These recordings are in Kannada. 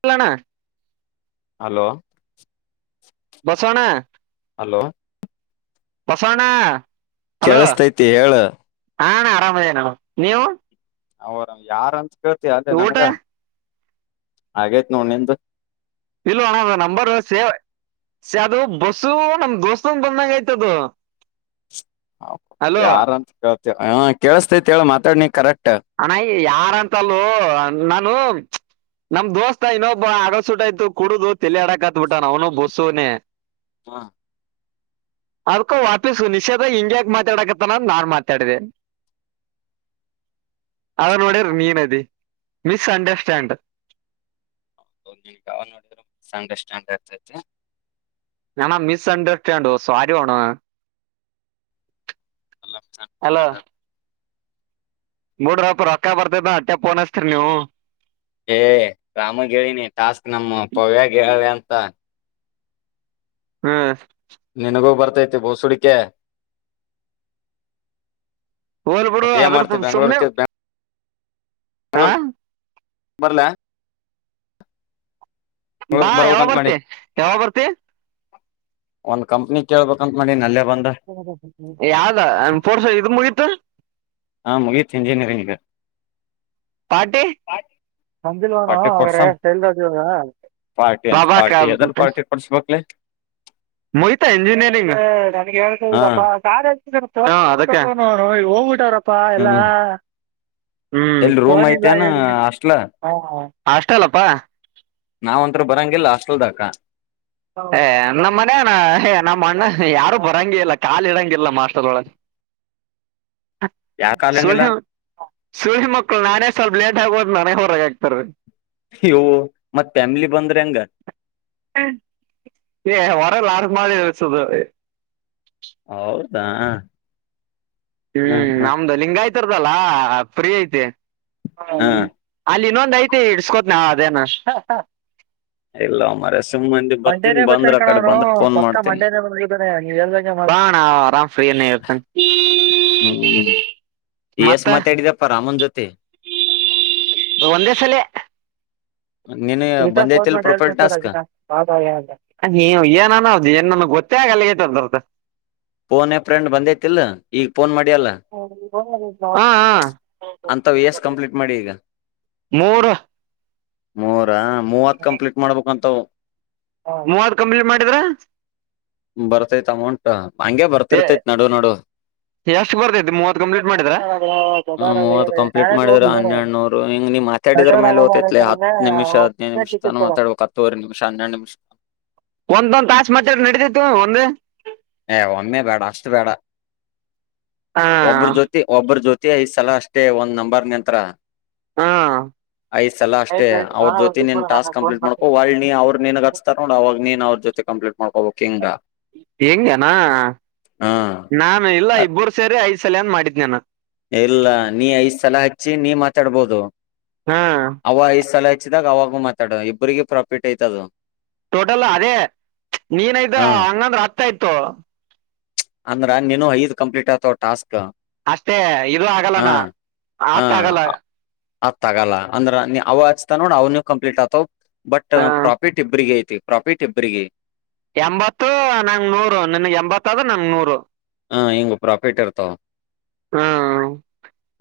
ಹಲಣ ಹಲೋ ಬಸಣ ಹಲೋ ಬಸಣ ಕೇಳಸ್ತೈತಿ ಹೇಳ ಹಾ ಆರಾಮದೇನ ನೀವು ಅವರ ಯಾರಂತ ಕೇಳ್ತಿ ಅಲ್ಲೇ ಊಟ ನನ್ಗ ಹಾಗಗೇತ್ ನೋಡ್ ನಿ್ದ ಇಲ್ವಾ ಅಣ್ಣ ಅ ನಂಬರ್ ಸೇವ್ ಸ ಅದು ಬಸ್ಸು ನಮ್ ದೋಸ್ತಂಗ ಬಂದಂಗ ಆಯ್ತದು ಹ ಯಾರಂತ ಕೇಳ್ತ ಹ ಕೇಳಸ್ತೇತಿೇಳ ಮಾತಾಡ್ನ ಕರೆಕ್ಟ್ ಅಣಯ ಯಾರಂತಲ್ಲೂ ನಾನು [inaudible] ನಮ್ ದೋಸ್ತ ಇನ್ನೊಬ್ಬ ಆಡಸುಟ ಆಯ್ತು ಕುಡುದು ತಲಿ ಆಡಕ್ ಹತ್ಬಿಟ್ಟ ನ ಅವ್ನು ಬಸ್ಸುನನೆ ಹಾ ಅದಕೋ ವಾಪೀಸು ನಿಷೇಧ ಹಿಂಗ್ಯಾಕ ಮಾತಾಡಕತ್ತ ನ ನಾನ್ ಮಾತಾಡಿದೆೇನೆ [inaudible] ಅನೋಡ ನೀೀನದಿ ಮಿಸ ಅಂಡರ್ಸ್ಟಾಂಡ್ ಅವನೋ ಅಂಡಾಂಡ್ ನನ್ಾ ಮಿಸ್ಅಂಡರ್ ಸಾರಿ ಮಾಡಣ ಎಲ್ಲ ಮಿಸ್ ಹಲೋ ಅಂಡರ್ಸ್ಟ್ಯಾಂಡ್ ಮೂಡ ರಾಪ ರೊಕ್ಕ ಬರ್ತೇದ ಅಟ್ಟೆ ಪೋನಸ್ತರಿ ನೀವು ಏ್ ರಾಮಗ್ ಹೇಳಿನಿ ಟಾಸ್ಕ್ ನಮ್ಮ ಪವ್ಯ ಹೇಳ್ರ ಅಂತ ಹ್ಮ್ ನಿನಗೂ ಬರ್ತೈತಿ ಬೋಸುಡಿಕ ಹೋಲ್ ಬಿಡು ಮತ್ತೆ ಏನ್ ಮಾಡ್ತವಿ ಬೆ್ಯಾಂಗ್ಗಳೂರ್ಕ್ಕೆ ಬ್ಯಾಂಗ ಹಾ ಬರಲ ಬಾ ಯಾವಾಗ ಬರ್ತೆ ಯಾವಾಗ ಬರ್ತಿ ಒಂದ್ ಕಂಪ್ನಿ ಕೇಳ್ಬೇಕಂತ ಮಾಡಿ ನ ಯಾವ್ದಾ ಪೋರ್ಸ ಇದ ಮುಗಿತ ಹಾ ಮುಹಿತ್ ಇಂಜಿನಿಯರಿಂಗಗೆ ಪಟಿ ಸಜಲ್ ವನ ಹೊಟ್ಟಿ ಅವರ ಕೊಡ್ಸಂ ಶೈಲ್ರಾಜು ಅವರ ಪಾರ್ಟಿ ಅಂತ ಪಾರ್ಟಿ ಎದಾರ್ ಪಾರ್ಟಿ ಕೊಡಸ್ಬೇಕಕ್ ಮಹಿತಾ ಇಂಜಿನಿಯರಿಂಗ್ ಹಾ ಸ ಹೋಗ್ಬಿಟ್ಟವ್ರಪ್ಪಾ ಎಲ್ಲಾ ಹ್ಮ್ ಹ್ಮ್ ಎಲ್ಲಿ ರೂಮ್ ಐತೆೇನ ಹಾಸ್ಟ್ಲ ಅಷ್ಟ ಅಲ್ಲಪ್ಪಾ ನಾವ್ ಒಂತ್ರ ಬರಂಗಗೆಿಲ್ಲ ಹಾಸ್ಟೆಲ್ದಕ ಏ ನಮ್ಮ ಮನಾನ ೇ ನಮ್ಮ ಅಣ್ಣ ಯಾರು ಬರಂಗ ಇಲ್ಲ ಕಾಾಲ ಇಡಂಗಿಲ್ಲ ಮಾಸ್ಟರ್ೊಳಗೆ ಹ ಸ ಸುಳಿ ಮಕ್ಕಳು ನಾನೇ ಸ್ವಲ್ಪ್ ಲೇಟ್ ಆಗೋದ್ ನನಗ್ ಹೊರಗೆ ಆಗ್ತಾರೀ ಇವು ಮತ್ತ್ ಫ್ಯಾಮಿಲಿ ಬಂದ್ರೆ ಹಂಗ ಒರ ಲಾರ ಮಾಡದಿದ ಹೌದಾ ಹ ಹ್ಮ್ ಹ ನಮ್ದು ಲಿಂಗ ಆಯ್ತರ್ದಲ್ಲ ಫ್ರೀ ಐತೆ ಹ ಅಲ್ಲಿ ಇನ್ನೊಂದ್ ಐತಿ ಇಡ್ಸ್ಕೋತ್ ನಾವವು ಅದೇನ ಇಲ್ಲ ಅಮರೆ ಸು ಮಂಡೇನೇ ಬತೇನ್ ಕಣ ಅವನು ಪ ಮಾಡ್ತೇನಿ ಮಂಡೇನ ಬಾನ ನೀವ ಎಲ್ದರಾಮ್್ರೀ ಹತ್ತ ಹ್ಮ್ ಹ್ಮ್ ಎಸ್ ಮಾತಾಡಿದಪ್ಪ ರಾಮನ್ ಜೊತೆ ಒಂದೇ ಸಲ ನೀನ್ ಬಂದೈತಿಲ್ ಏನ ಪ್ರೊಫೈಲ್ ಟಾಸ್ಕ್ ಏನ್ಮ ಗೊತ್ತ ಗಲ್ಲ ೇತ ಬರ್ತ್ತ ಫೋನ್ೇ ಫ್ರೆಂಡ್ ಬಂದೇತಿಲ್ಲ ಈಗ ಫೋನ್ ಮಾಡಿಯಲ್ಲ ಹ ಹ ಅಂತ ವಿ ಎಸ್ ಕಂಪ್ಲೀಟ್ ಮಾಡಿ ಈಗ ಮೂರು ಮೂ ಮೂವತ್ ಕಂಪ್ಲೀಟ್ ಮಾಡ್ಬೇಕು ಅಂತ್ ಹಾ ಮೂವತ್ತು ಕಂಪ್ಲೀಟ್ ಮಾಡಿದ್ರಾ ಬರ್ತೈತ್ ಅಮೌಂಟ್ ಹಂಗೆ ಬರ್ತಿರ್ತೈತ್ ನಡು ನಡು ಎಷ್ಟು ಬರ್ದೈತಿ ಮೂವತ್ ಕಂಪ್ಲೀಟ್ ಮಾಡಿದ್ರ ಹ್ ನೀನ್ ಮಾತಾಡಿದ್ರ ಮೇಲೆ ತ್ತತತ್ಲ ಹ ನಿಮಷ ಹದಿನೈ ನಿಮಷ ತಾನ ಮಾತಾಡ್ಬೇಕು ಹತ್ತವರೆ ನಿಮಿಷ ಹನ್ನೆರಡು ನಿಮಿಷ ಒಂದೊಂದ್ ತಾಶು ಮಾಚ ನಡದ ಏ ಒಮ್ಮೆ ಬೇಡ ಅಷ್ಟು ಬೇಡ ಹ ಒಬ್ಬ್ರ ಜ್ಯೋತಿ ಒಬ್ಬ್ರ ಜ್ಯೊತಿಯ ಈ ಸಲ ಅಷ್ಟೇ ಒಂದು್ ನಂಬರ್ ನಂತ್ರ ಹಾ ಐ್ ಸಲ ಅಷ್ಟೇ ಅವ್ರ ಜೊತಿ ನೀನ್ ಟಾಸ್ಕ್ ಕಂಪ್ಲೀಟ್ ಮಾಡಕೋ ವ ನೀ ಅವ್ರು ನೀನ್ ಹಚ್ಸ್ತಾರ ನೋಡ ಅವಾಗ ನೀ ಅವ್ರ ಜೊ ಕಂಪ್ೀಟ್ ಮಾಡ್ಕೋ ಕಂಗ್ಾ ಹೆಂಗಗೆನಾ ಹಾ ನಾನು ಇಲ್ಲ ಇಬ್ಬರು ಸೇರಿ ಐದ್ ಸಲ ಅನ್ ಮಾಡಿದ್ನಾನ ಇಲ್ಲ ನೀ ಐದ್ ಸಲ ಹಚ್ಚಿ ನೀ ಮಾತಾಡ್ಬೋದು ಹಾ ಅವ ಐದ್ ಸಲ ಹಚ್ಚಿದಾಗ ಆವಾಗ ಮಾತಾಡೋ ಇಬರಿಗೆ ಪ್ರಾಫಿಟ್ ಯ್ತದು ಟೋಟಲ್ ಅದೇ ನೀನ್ಯ್ತ ಹಾ ಹಂಗಂದ್ರೆ ಹತ್ತಯ್ತು ಅಂದ್ರ ನೀನು ಐದ್ ಕಂಪ್ಲೀಟ್ ಆತವ ಟಾಸ್ಕ್ ಅಷ್ಟೇ ಇಲ್ ಹ ಆಗಲ್ಲನ ಆತ ಆಗಲ್ಲ ಆತ್ ಆಗಲ್ಲ ಅಂದ್ರ ನೀ ಅವ ಆಚ್ತ ನೋಡ ಅವನ ಕಂಪ್ಲೀಟ್ ಆತವ್ ಬಟ್ ಹಾ ಪ್ರಾಫಿಟ್ ಇಬ್ರಗ ಪ್ರಾಫಿಟ್ ಇಬ್ಬ್ರರಿಗೆ ಎಂಬತ್ತು ನಂಗೆ ನೂರು ನಿನ್ಗೆ ಎಂಬತ್ತದು ನಂಗೆ ನೂರು ಹ ಹಂಗ ಪ್ರಾಫಿಟ್ ಇರ್ತಾವ ಹ್ಮ್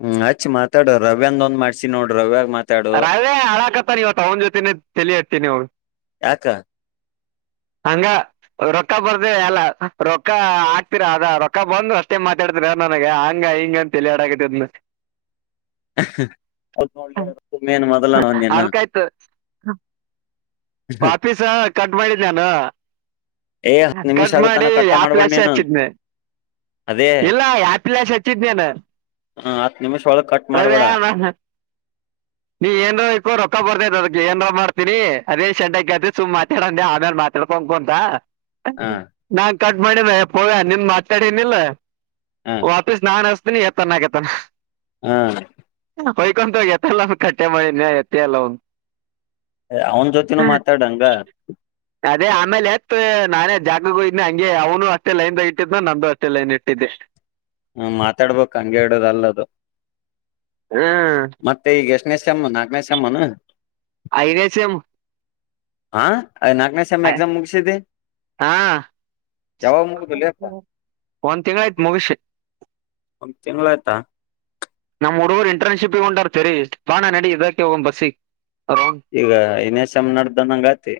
ಹ್ಮ್ ಮಾತಾಡ ರವ್ಯಂದ ಮಾಡಸಿ ನೋಡ್ರ ರವ್ಯಾ ರಾವೇ ಹಳಕತಾನ ಇವತ್ತು ಅವನ ಜೊತೆನೆ ತಲಿ ಹಡ್ತೀನಿ ಅವ ಯಾಕ ಹಂಗ ರೊಕ್ಕ ಬರ್ದ ಎಲ್ಲ ರೊಕ್ಕ ಆಕ್ತೀರ ಅದ ರೊಕ್ಕ ಬಂದು ಅಷ್ಟೇ ಮಾತಾಡ್ ದ್ರ ನನಗೆ ಹಂಗ ಹಿಂಗ ಅಂತ್ ತಲೆ ಆಡಕತ್ತೈತ್ಲೆ ಹಹ್ಹ ಹೌದ್ ನೋಡ್ಲೆ ಹಹ್ಹ ಅದ್ಕಾಯ್ತ ವಾಪೀಸ ಕಟ್ ಮಾಡಿದ್ ನಾನು ಏ ಹತ್ ನಿಮಿಷ ಕಟ್ ಆಗತಾನ ಮಾಡಿ ಕಟ್ಟ ಆ ಮಾಡ್ಬೇಡ ಪ್ಲೇಸೆ ನೀನು ಹಚ್ಚಿದ್ನೇ ಅದೇ ಇಲ್ಲ ಯಾಪ್ಲೆಸಚ್ಚಿದ್ನೇನ್ ಹಾ ಹತ್ ನಿಮಿಷ್ ಒಳಗ್ ಕಟ್ ಮಾಡ್ಬೇಡ ನಾನ್- ನೀ ಏನ್ರ ಹೊಯ್ಕೋ ರೊಕ್ಕ ಬತೈತ್ ಅದಕ್ಕೆ ಏನ್ರ ಮಾಡ್ತೀನಿ ಅದೇ ಶೆಟಕಂತಿ ಸುಮ್ಮಾತಾಡಂದೆ ಆಮ್ಯಾಲ್ ಮಾತಾಡ ಕು ಅಂತ ಹ ನಾ ಕಟ್ ಮಾಡಿದ್ದ ಏ ಪವ್ಯಾ ನಿನ್ ಮಾತಾಡಿನಿಲ್ಲ ಹ ವಾಪೀಸ್ ನಾನ್ ಹಸ್ತೀನಿ ಎತ್ತನ್ನಾಕತ್ಯನ ಹಾ ಹೊಯ್ಕೊಂತ ಎತ್ತಲ್ಲ ಕಟ್ಟೆ ಮಾಡನ್ಯ ಎತ್ತೆ ಇಲ್ಲ ಅವ್ನು ಎ ಅವ್ನ್ ಜೊತಿನು ಮಾತಾಡಂಗ ಅದೇ ಆಮೇಲೆ ಎತ್ ನಾನೇ ಜಾಗ್ಳುಗೋಗಿದ್ನಿ ಹಂಗೆ ಅವ್ನು ಅಷ್ಟೇ ಲೈನ್ದಾಗ ಇಟ್ಟಿದ್ನ ನಂದು ಅಷ್ಟೇ ಲೈನ್ ಇಟ್ಟಿದ್ದಿ ಹಾ ಮಾತಾಡ್ಬೇಕು ಹಂಗೆ ಇಡುದಲ್ಲದು ಹ್ಮ್ ಮತ್ತೆ ಈಗ ಎಷ್ಟ್ನೇ ಸೆಮ್ಮು ನಾಕ್ನೆ ಸೆಮ್ಮನ ಐದೇ ಸೆಮ್ ಹಾ ಅಯ್ ನಾಕ್ನೆ ಸೆಮ್ ಎಕ್ಜಾಮ್ ಮುಗ್ಸಿದ್ದಿ ಹಾ ಒಂದ್ ತಿಂಗ್ಳಾಯ್ತ್ ಮಗಷಿ ಒಂದ್ ತಿಂಗ್ಳಾಯ್ತಾ ನಮ್ಮ್ ಹುಡ್ಗುರ್ ಇಂಟರ್ನ್ಶಿಪ್ಪಿಗ್ ಗೊಂಟಾರ್ ಚೆರಿಸ್ಟ್ ಬಾಣ ನಡಿ ಇದಕ್ಕೆ ಹೋಗುಮ್ ಬಸ್ಸಿಗೆ ರೌಂಡ್ ಈಗ ಇನ್ಯಾ ಸೆಮ್ ನಡ್ದ ಅನ್ನಂಗಾತಿ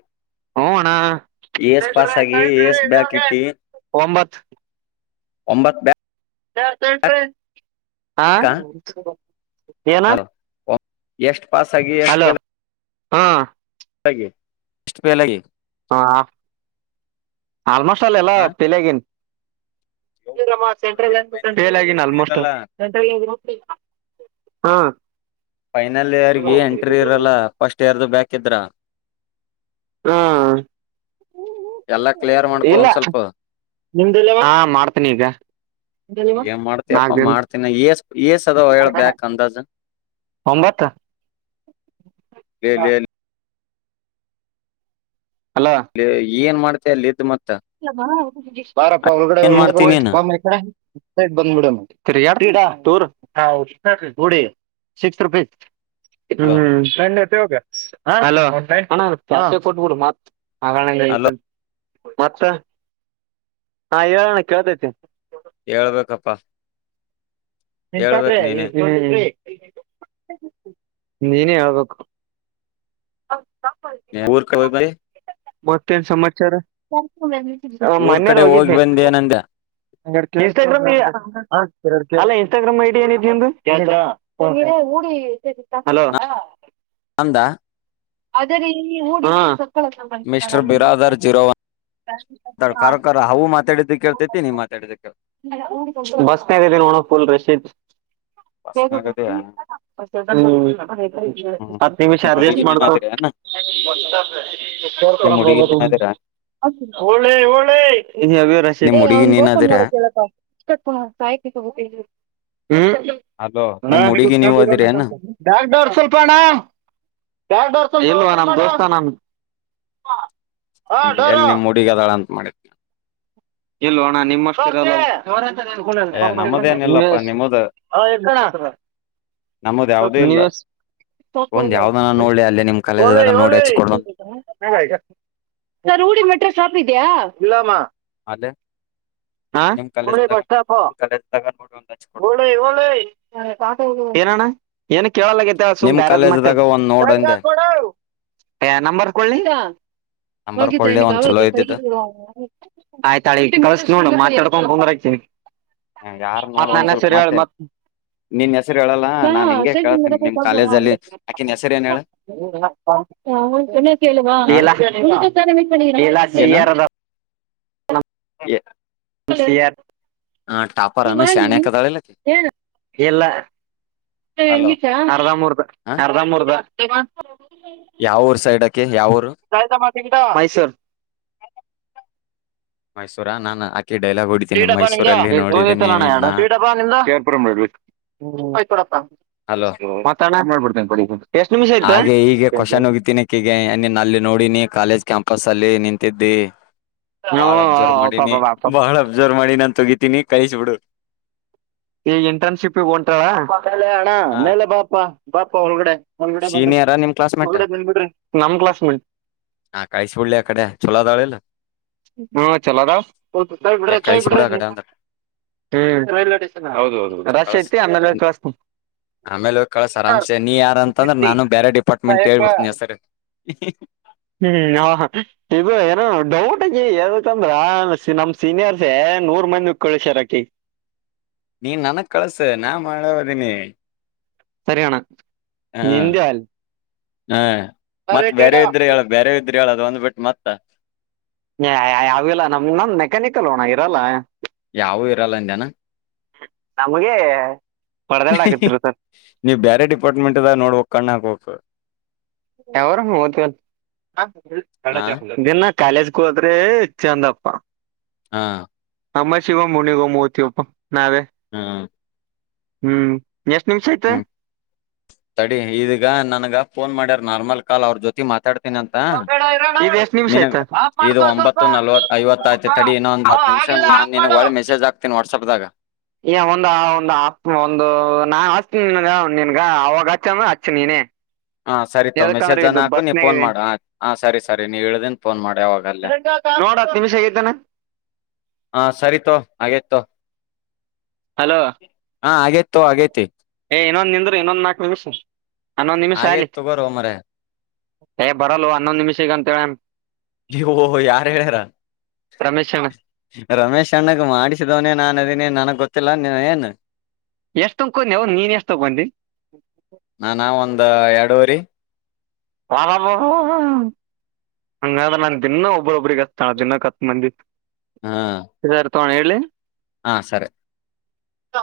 ಹ್ಞೂ ಅಣ್ಣ ಇ ಎಸ್ ಪಾಸಾಗಿ ಎ ಎಸ್ ಬ್ಯಾಕಿಟ್ಟಿ ಒಂಬತ್ ಒಂಬತ್ ಬ್ಯ್ ಚರ್ಸೆಂಟ್ರಿ ಆ ಬ್ಯಾಕ್ ಏನ ಅಲೋ ಎಷ್ಟ್ ಪಾಸಾಗಿ ಎಷ್ಟ್ ಹಲೋ ಪೇಲ ಹಾ ಅಗಿ ಷ್ಟ್ ಪೇಲಗಿ ಹಾ ಆಲ್ಮೋಸ್ಟ್ ಅಲ್ಲೆಲ್ಲ ಹ ಪೇಲಾಗಿನಿ ಸೆಂಟ್ರಲ್-----ಪೇಲಾಗಿನಿ ಆಲ್ಮೋಷ್ಟ ಇರಲ್ಲ ಸ್ಮೆಂಟ್ರಲ್ಲಿಗ್ ಹಾ ಫೈನಲ್ ಹಾ ಯಿಯರ್ಗಿ ಎಂಟ್ರಿ ಇರಲ್ಲ ಫಸ್ಟ್ ಯಿಯರ್ದು ಬ್ಯಾಕ್ ಇದ್ರ ಹಾ ಎಲ್ಲಾ ಕ್ಲಿಯರ್ ಮಾಡ್ಕೊ ಇಲ್ಲ ಒಂದ್ ಸ್ವಲ್ಪ ನಿಂದ್ ಇಲ್ಲವಾ---ಹಾ ಮಾಡ್ತಿನೀಗ ಏನ್ ಮಾಡ್ತೀಯಪ್ಪಾ ಮಾಡ್ತಿನ ಏಸ್ ಏಸ್ ಅದವಾ ಹೇಳ್ ಬ್ಯಾಕ್ ಅಂದಾಜ ಒಂಬತ್ತ್ ಲೇ ಲೇ ಲ್ ಹಲೋ ಏನ್ ಮಾಡ್ತೀಯ ಅಲ್ಲಿದ್ ಮ್ ಬಾರಪ್ಪ ಒಲ್ಗಡೆ ಓಗ್ ಏನ್ ಮಕ್ಕೊ ಮಾಡ್ತೀನಿ ನೀನ್ ಬಾ ಮಕ್ಕೊ---ಸೈಡ್ ಬಂಬಿಡಮ್ಮ್ ತ್ರೀಯಾರ್ ತೂರ್ ಉಡಿ ಸಿಕ್ಸ್ ರುಪೀಸ್ ಹಲೋ ಹ್ಮ್--ಅಲೋ--ಅಣ ಹಾಗಣ ಹಲೋ ಮತ್ತ ಹಾ ಹೇಳಣ ಕೇಳತೈತಿ ಹೇಳ್ಬೇಕಪ್ಪಾ ಇಂಶೋಟ್ರಿ ಹೇಳ್ಬೇಕ್ ಈ ನೀನೇ ನೀನೇ ಹೇಳ್ಬೇಕು [inaudible] ಊರ್ ಕಡೆ ಹೋಗ್ ಬಂದಿ ಮತ್ತೇನ್ ಸಮಾಚಾರ ಊರ್ ಮನ್ನೆರ್ ಕಡೆ ಹೋಗಿ ಬಂದ ಏನಂದೆ ಹೋಗಿದ್ವಿ--ಇನ್ಸ್ಟಾಗ್ರಾಮ್ ಎರ್ಡ್ ಕೆ---ಅಲ್ಲ ಇನ್ಸ್ಟಾಗ್ರಾಮ್ ಐಡಿ ಏನೈತ್ ನಿಂದು----ಏನ--ಅಲೋ ನಂದಾ ಆದರೆ ಹಡ ಸಕ್ಕಳ ಸಂಬಿಸ ಅಲ್ಲಿಂದ ತರಕಾರ ಹಾವು ಮಾತಾಡಿದ ಕೇಳ್ತೈತಿ ನೀ ಮಾತಾಡಿದ ಕೇಳ್ ಬಸ್ನ ಇದಿದ್ದೀನ ನೋಣಫುಲ್ ರಶೀದ್ ಬಸ್ನಾಗದ ಮ ಹ್ಮ್ ನಿಮಷ ನಿಮ್ ಹುಡುಗಿ ಅರ್ಜಸ್ಟ್ ನೀನ್ ಮಾಡ್ಕ [unintelligible] ಅದಿರೇನ ನಿಮ್ ಹುಡುಗಿ ನೀನ್ ಅದಿರಾ [unintelligible] ನಿಮ್ ಹುಡುಗಿ ಅವ್ನ್ ನೀನ್ ಒಪನ್ ಅದಿರಾ ಮಾಡಪ್ಪ ಗಬ [unintelligible] ಅಲೋ ನಿಮ್ ಹ್ಮ ಹುಡುಗಿ ನೀವ್ ಅದಿರೇನ ಸ್ವಲ್ಪ ಅಣ್ಣ ಇಲ್ವಾ ನಮ ದೇವಸ್ತ ಹ್ಮ ಎಲ್ಲಿ ನಿಮ್ ಹುಡುಗಿಅದಲಾ ಅಂತ ಮಾಡಿದ ಇಲ್ವ ಅಣ್ಣ ನಿಮ್ಮಷ್ಟಲ್ಲ ಏ ನಮ್ಮದೇನಿಲ್ಲಪ್ಪಾ ಹ [unintelligible] ನಮ್ಮದ ಯಾವದೇ ಇಲ್ಲ ಒಂದ್ ಯಾವ್ದನ ನೋಡ್ಲಿ ಅಲ್ಲೇ ನಿಮ್ ಒಲ ಕಾಲೇಜ್ದಾಗ ಒಲ ನೋಡಿ ಹಚ್ಚಿ ಕೊಡು ಸೂಡಿ ಮಟ್ರ ಶಾಪ್ ಇದೆಯಾ ಇಲಮಾ ಅದೇ ಹ [unintelligible] ಕಾಲೇಜ್ದಾಗ ನೋಡಿ ಒಂದ್ ಹಚ್ಕೊಡು ಏನಣ್ಣ ಏನ ಕೇಳಲಗೈತೆ ಸುಮ್ ನಿಮ್ ಬ್ಯಾರ ಮಕ್ಕಳ ಕಾಲೇಜ್ದಾಗ ಒಂದ್ ನೋಡ್ ಅಂದೆ ಹೆ ನಂಬರ್ ಕೊಳ ನಂಬರ್ ಕೊಡ್ಲಿ ಒಂದ್ ನಿಂದ ಚಲೋ ಇದ್ದಿದ್ದ ಳಿ ಕಳಸ ನೋಡು ಮಾತಾಡ್ಕೊಂಡ್ ಬಂದತನಿ ಯಾರ್ ನೋಡ್ ಮತ್ತ್ ಒಂದ್ ನನ್ನ ಸ್ವಲ್ಪ ಸರಿ ಹೇಳಿ ಮತ್ತೆ ಮತ್ ನಿನ್ ಹೆಸರು ಹೇಳಲ್ಲ ನಾನ್ ಹಿಂಗೆ ಕೇಳ್ತೇನಿ ನಿಮ್ ಕಾಲೇಜ ಅಲ್ಲಿ ಆಕಿನ್ ಹೆಸರು ಏನ್ ಹೇಳ [unintelligible] ಹ ಕೇಳುವ ಹ [unintelligible] [unintelligible] ಎ ಅನ ಶಾಣ್ಯಕ್ ಅದಾಳಿಲ್ಲಕಿ ಎಲ್ಲ [unintelligible] ಹಲೋ ಅರ್ಧರು ಅರ್ಧ ಮೂರುದ ಯಾವರ್ ಸೈಡ್ಕ್ಕೆ ಯಾವರ್ ಜಾಯತ ಮಾಡತಟ ಆಯಸರ್ ಮೈಸೂರಾ ನಾನನ್ ಶೀಡಬ ನಿ [unintelligible] ನಿನ್ನ ಆಯ್ತ ಕೊಡಪ್ಪಾ ಹಲೋ ಮತ್ತ ಮಾಡಬಡ್ತೇ ಎಷ್ಟ್ ನಿಮಿಷ ಆಯ್ತಾ ಹಾಗೆ ನೋಡಿ ನೀ ಕಾಲೇಜ್ ಕ್ಯಾಂಪಸ್ ಸಲ್ಲಿ ನಿಂತಿದ್ದಿ ಹ್ಞೂ ಬಾಳ ಅಬ್ಸರ್ವ್ ಪಾಪ ಮಾಡಿನಿ ಪಾಪ ಬಾಳ್ ಅಬ್ಸರ್ವ್ ಮಾಡಿ ತಗ ತಿನಿ ಕೈಚಬಡು ಈ ಇಂಟರ್ನ್ಶಿಪ್ ಹೊಂಟಣ್ಣ ಹ ಮೇಲೆಪ ಬಾಪ ಹೊರಗಡೆ ಮುಳಗಡೆ ಬಂದ್ರಿ ಸೀನಿಯರಾ ನಿಮ್ ಕ್ಲಾಸ್ಮೇಟ್ ಮುಗಡೆ ಬಂದ್ಬಿಡ್ರಿ ನಮ್ ಕ್ಲಾಸ್ ಮಂ ಹಾ ಕಳಿಸಿಬಡ್ಲಿ ಆ ಕಡೆ ಚಛೋಲ ದಾಳೆಲ್ಲ ಹಾ ಚಲೋದಾವ ಏ ಬಿ್ರ ಕಳಿಸಿ ಬಿ್ರ ಬಿಡ ಆ ಕಡೆ ಅಂದ್ರ ಹ್ಮ್ ರೈಲ್ವೆ ಸ್ಟೇಷನ್ ಹೌದು ಹೌದು ರಶ ಕಳಸ ಐತಿ ಆಮೇಲೆಸ್ ಆಮೇಲೆ ಕಳಸ ಆರಾಮ್ಸೆ ನೀ ಯಾರ ಅಂತ ಅಂದ್ರೆ ನಾನು ಬೇರೆ ಡಿಪಾರ್ಟ್ಮೆಂಟ್ ಹೇಳ್ಬಿಡ್ತೀನಿ ಸರ್ ಹ್ಮ್ ಹ ಹ ಇ ಹ ಡೌಟ್ ಆಕಿ ಎದಕಂದ್ರ ನಮ್ ಸೀನಿಯರ್ಸ್ ನೂರ್ ಮಂದಿ ಕಳಸಾರಕಿ ನೀನ್ ನನಗ್ ಕಳಸ ನಾ ಮಾಡವ್ದೀನಿ ಸರಿಯಣ ನಿಂದಲ್ ಹ್ಮ ಮತ್ತೆ ಬೇರೆ ಇದ್ರೆ ಹೇಳ ಬೇರೆ ಇದ್ರೆ ಹೇಳದು ಒಂದ್ ಬಿಟ್ಟು ಮತ್ತ ಯಲ್ಲ ನಮ್ ನಮ್ ಮೆಕ್ಯಾನಿಕಲ್ ಹೋಣ ಇರಲ್ಲ ಯಾವ ಇರಲ್ಲಂದನಾ ನಮಗೆ ಪಡೆದಾಡಕತ್ತಿರ್ತಾರ ನೀವ್ ಬೇರೆ ಡಿಪಾರ್ಟ್ಮೆಂಟ್ದ ನೋಡ್ುವ ಕಣ್ಣ ಹಕ ಹತ ಯರು ಹ ಕಾಲೇಜ್ಗೆ ಹೋದ್ರೆ ಚಂದಪ್ಪ ಹಾ ಅಮ್ಮ ಶಿವ ಮುನಗ ಮೂತಿ ನಾವ ಹ್ಮ್ ಹ್ಮ್ ಎಷ್ಟ್ ನಿಮಿಷ ಆಯ್ತ ಹ್ಮ್ ಸಡಿ ಇದಗ ನನ್ಗ ಫೋನ್ ಮಾಡ್ಯಾರ ನಾರ್ಮಲ್ ಕಾಲ್ ಅವ್ರ ಜೊತಿ ಮಾತಾಡ್ ಇದ್ ಎಷ್ಟ್ ನಿಮಿಷ ನಿನಗ್ ಆಯ್ತ ಆಫ್ ಇದು ಮಾಡ್ಕೋ ಸ್ವಲ್ಪ ಒತ್ತು ನಲ್ವ ಐವತ್ತುತಿ ತಡಿ ಇನ್ನೊ ಒಂದ್ ಆ, ಹತ್ತು ನಿಮಿಷ ಆಗಿಲ್ಲ ನನ್ ನಿನ್ಗ್ ಒಳ್ಳ ಮೆಸಜ್ ಹಾತನಿ ವಾಟ್ಸಾಪ್್ದಾಗ ಈ ಒಂದ ಒಂದು ಒಂದು ನಾ ನನ್ಗೆ ಅವಗಚ್ಚಾಮ ಅಚ್ಚು ನೀನೆ ಹ ಸರಿತೋ ಮೆಸೇಜ್ ಅನ ಹಾಕು ನೀವು ಫೋನ್ ಇದೆ ಮಾಡ ಹ ಸರಿ ಸರಿ ನೀವ ಹೇಳ್ದನ್ ಫೋನ್ ಮಾಡಿ ವಾಗಲ್ಲೇ ನೋಡ ಹತ್ತು ನಿಮಿಷ ಆಗೈತನ ಹ ಸರಿತು ಹಾಗೇತು ಹಲೋ ತ ಆಗೇತಿ ಏ ಇನ್ನೊಂದ ನಿಂದ್ರು ಇನ್ನೊ್ ನಾಲ್ಕು ದಿವ್ಸ ಹಾಗೇ ತಗೋರ್ ಮರ ಏ ಬರಲ್ ಹನ್ನೊಂದ್ ನಿಮಿಷ ಈಗ ಅಂತ ಹೇಳ ಓಹೋ ಯಾರು ಹೇಳಾರ ರಮೇಶ್ ರಮೇಶ್ ಅಣ್ಣಗ ಮಾಡಿಸಿದವನನೆ ನಾನು ಅದನಿ ನನಗ್ ಗೊತ್ತಿಲ್ಲ ನೀ ಏನ್ ಎಷ್ಟ್ ತಗೊಂಡಿ ಅವ್ ನೀನ್ ಎಷ್ಟ್ ತಗೊಂಡಿ ನಾನ ಒಂದ ಎರಡೂರಿ ಹ ಹಂಗ್ರ ನಾನ್ ದಿನ ಒಬ್ಬ್ರೊಬ್ಬ್ರಿಗೆ ಹತಳ ದಿನ ಕತ್ ಬಂದಿತ್ ಹಾ ತಣ ಹೇಳಿ ಹಾ ಸರಿ ಹ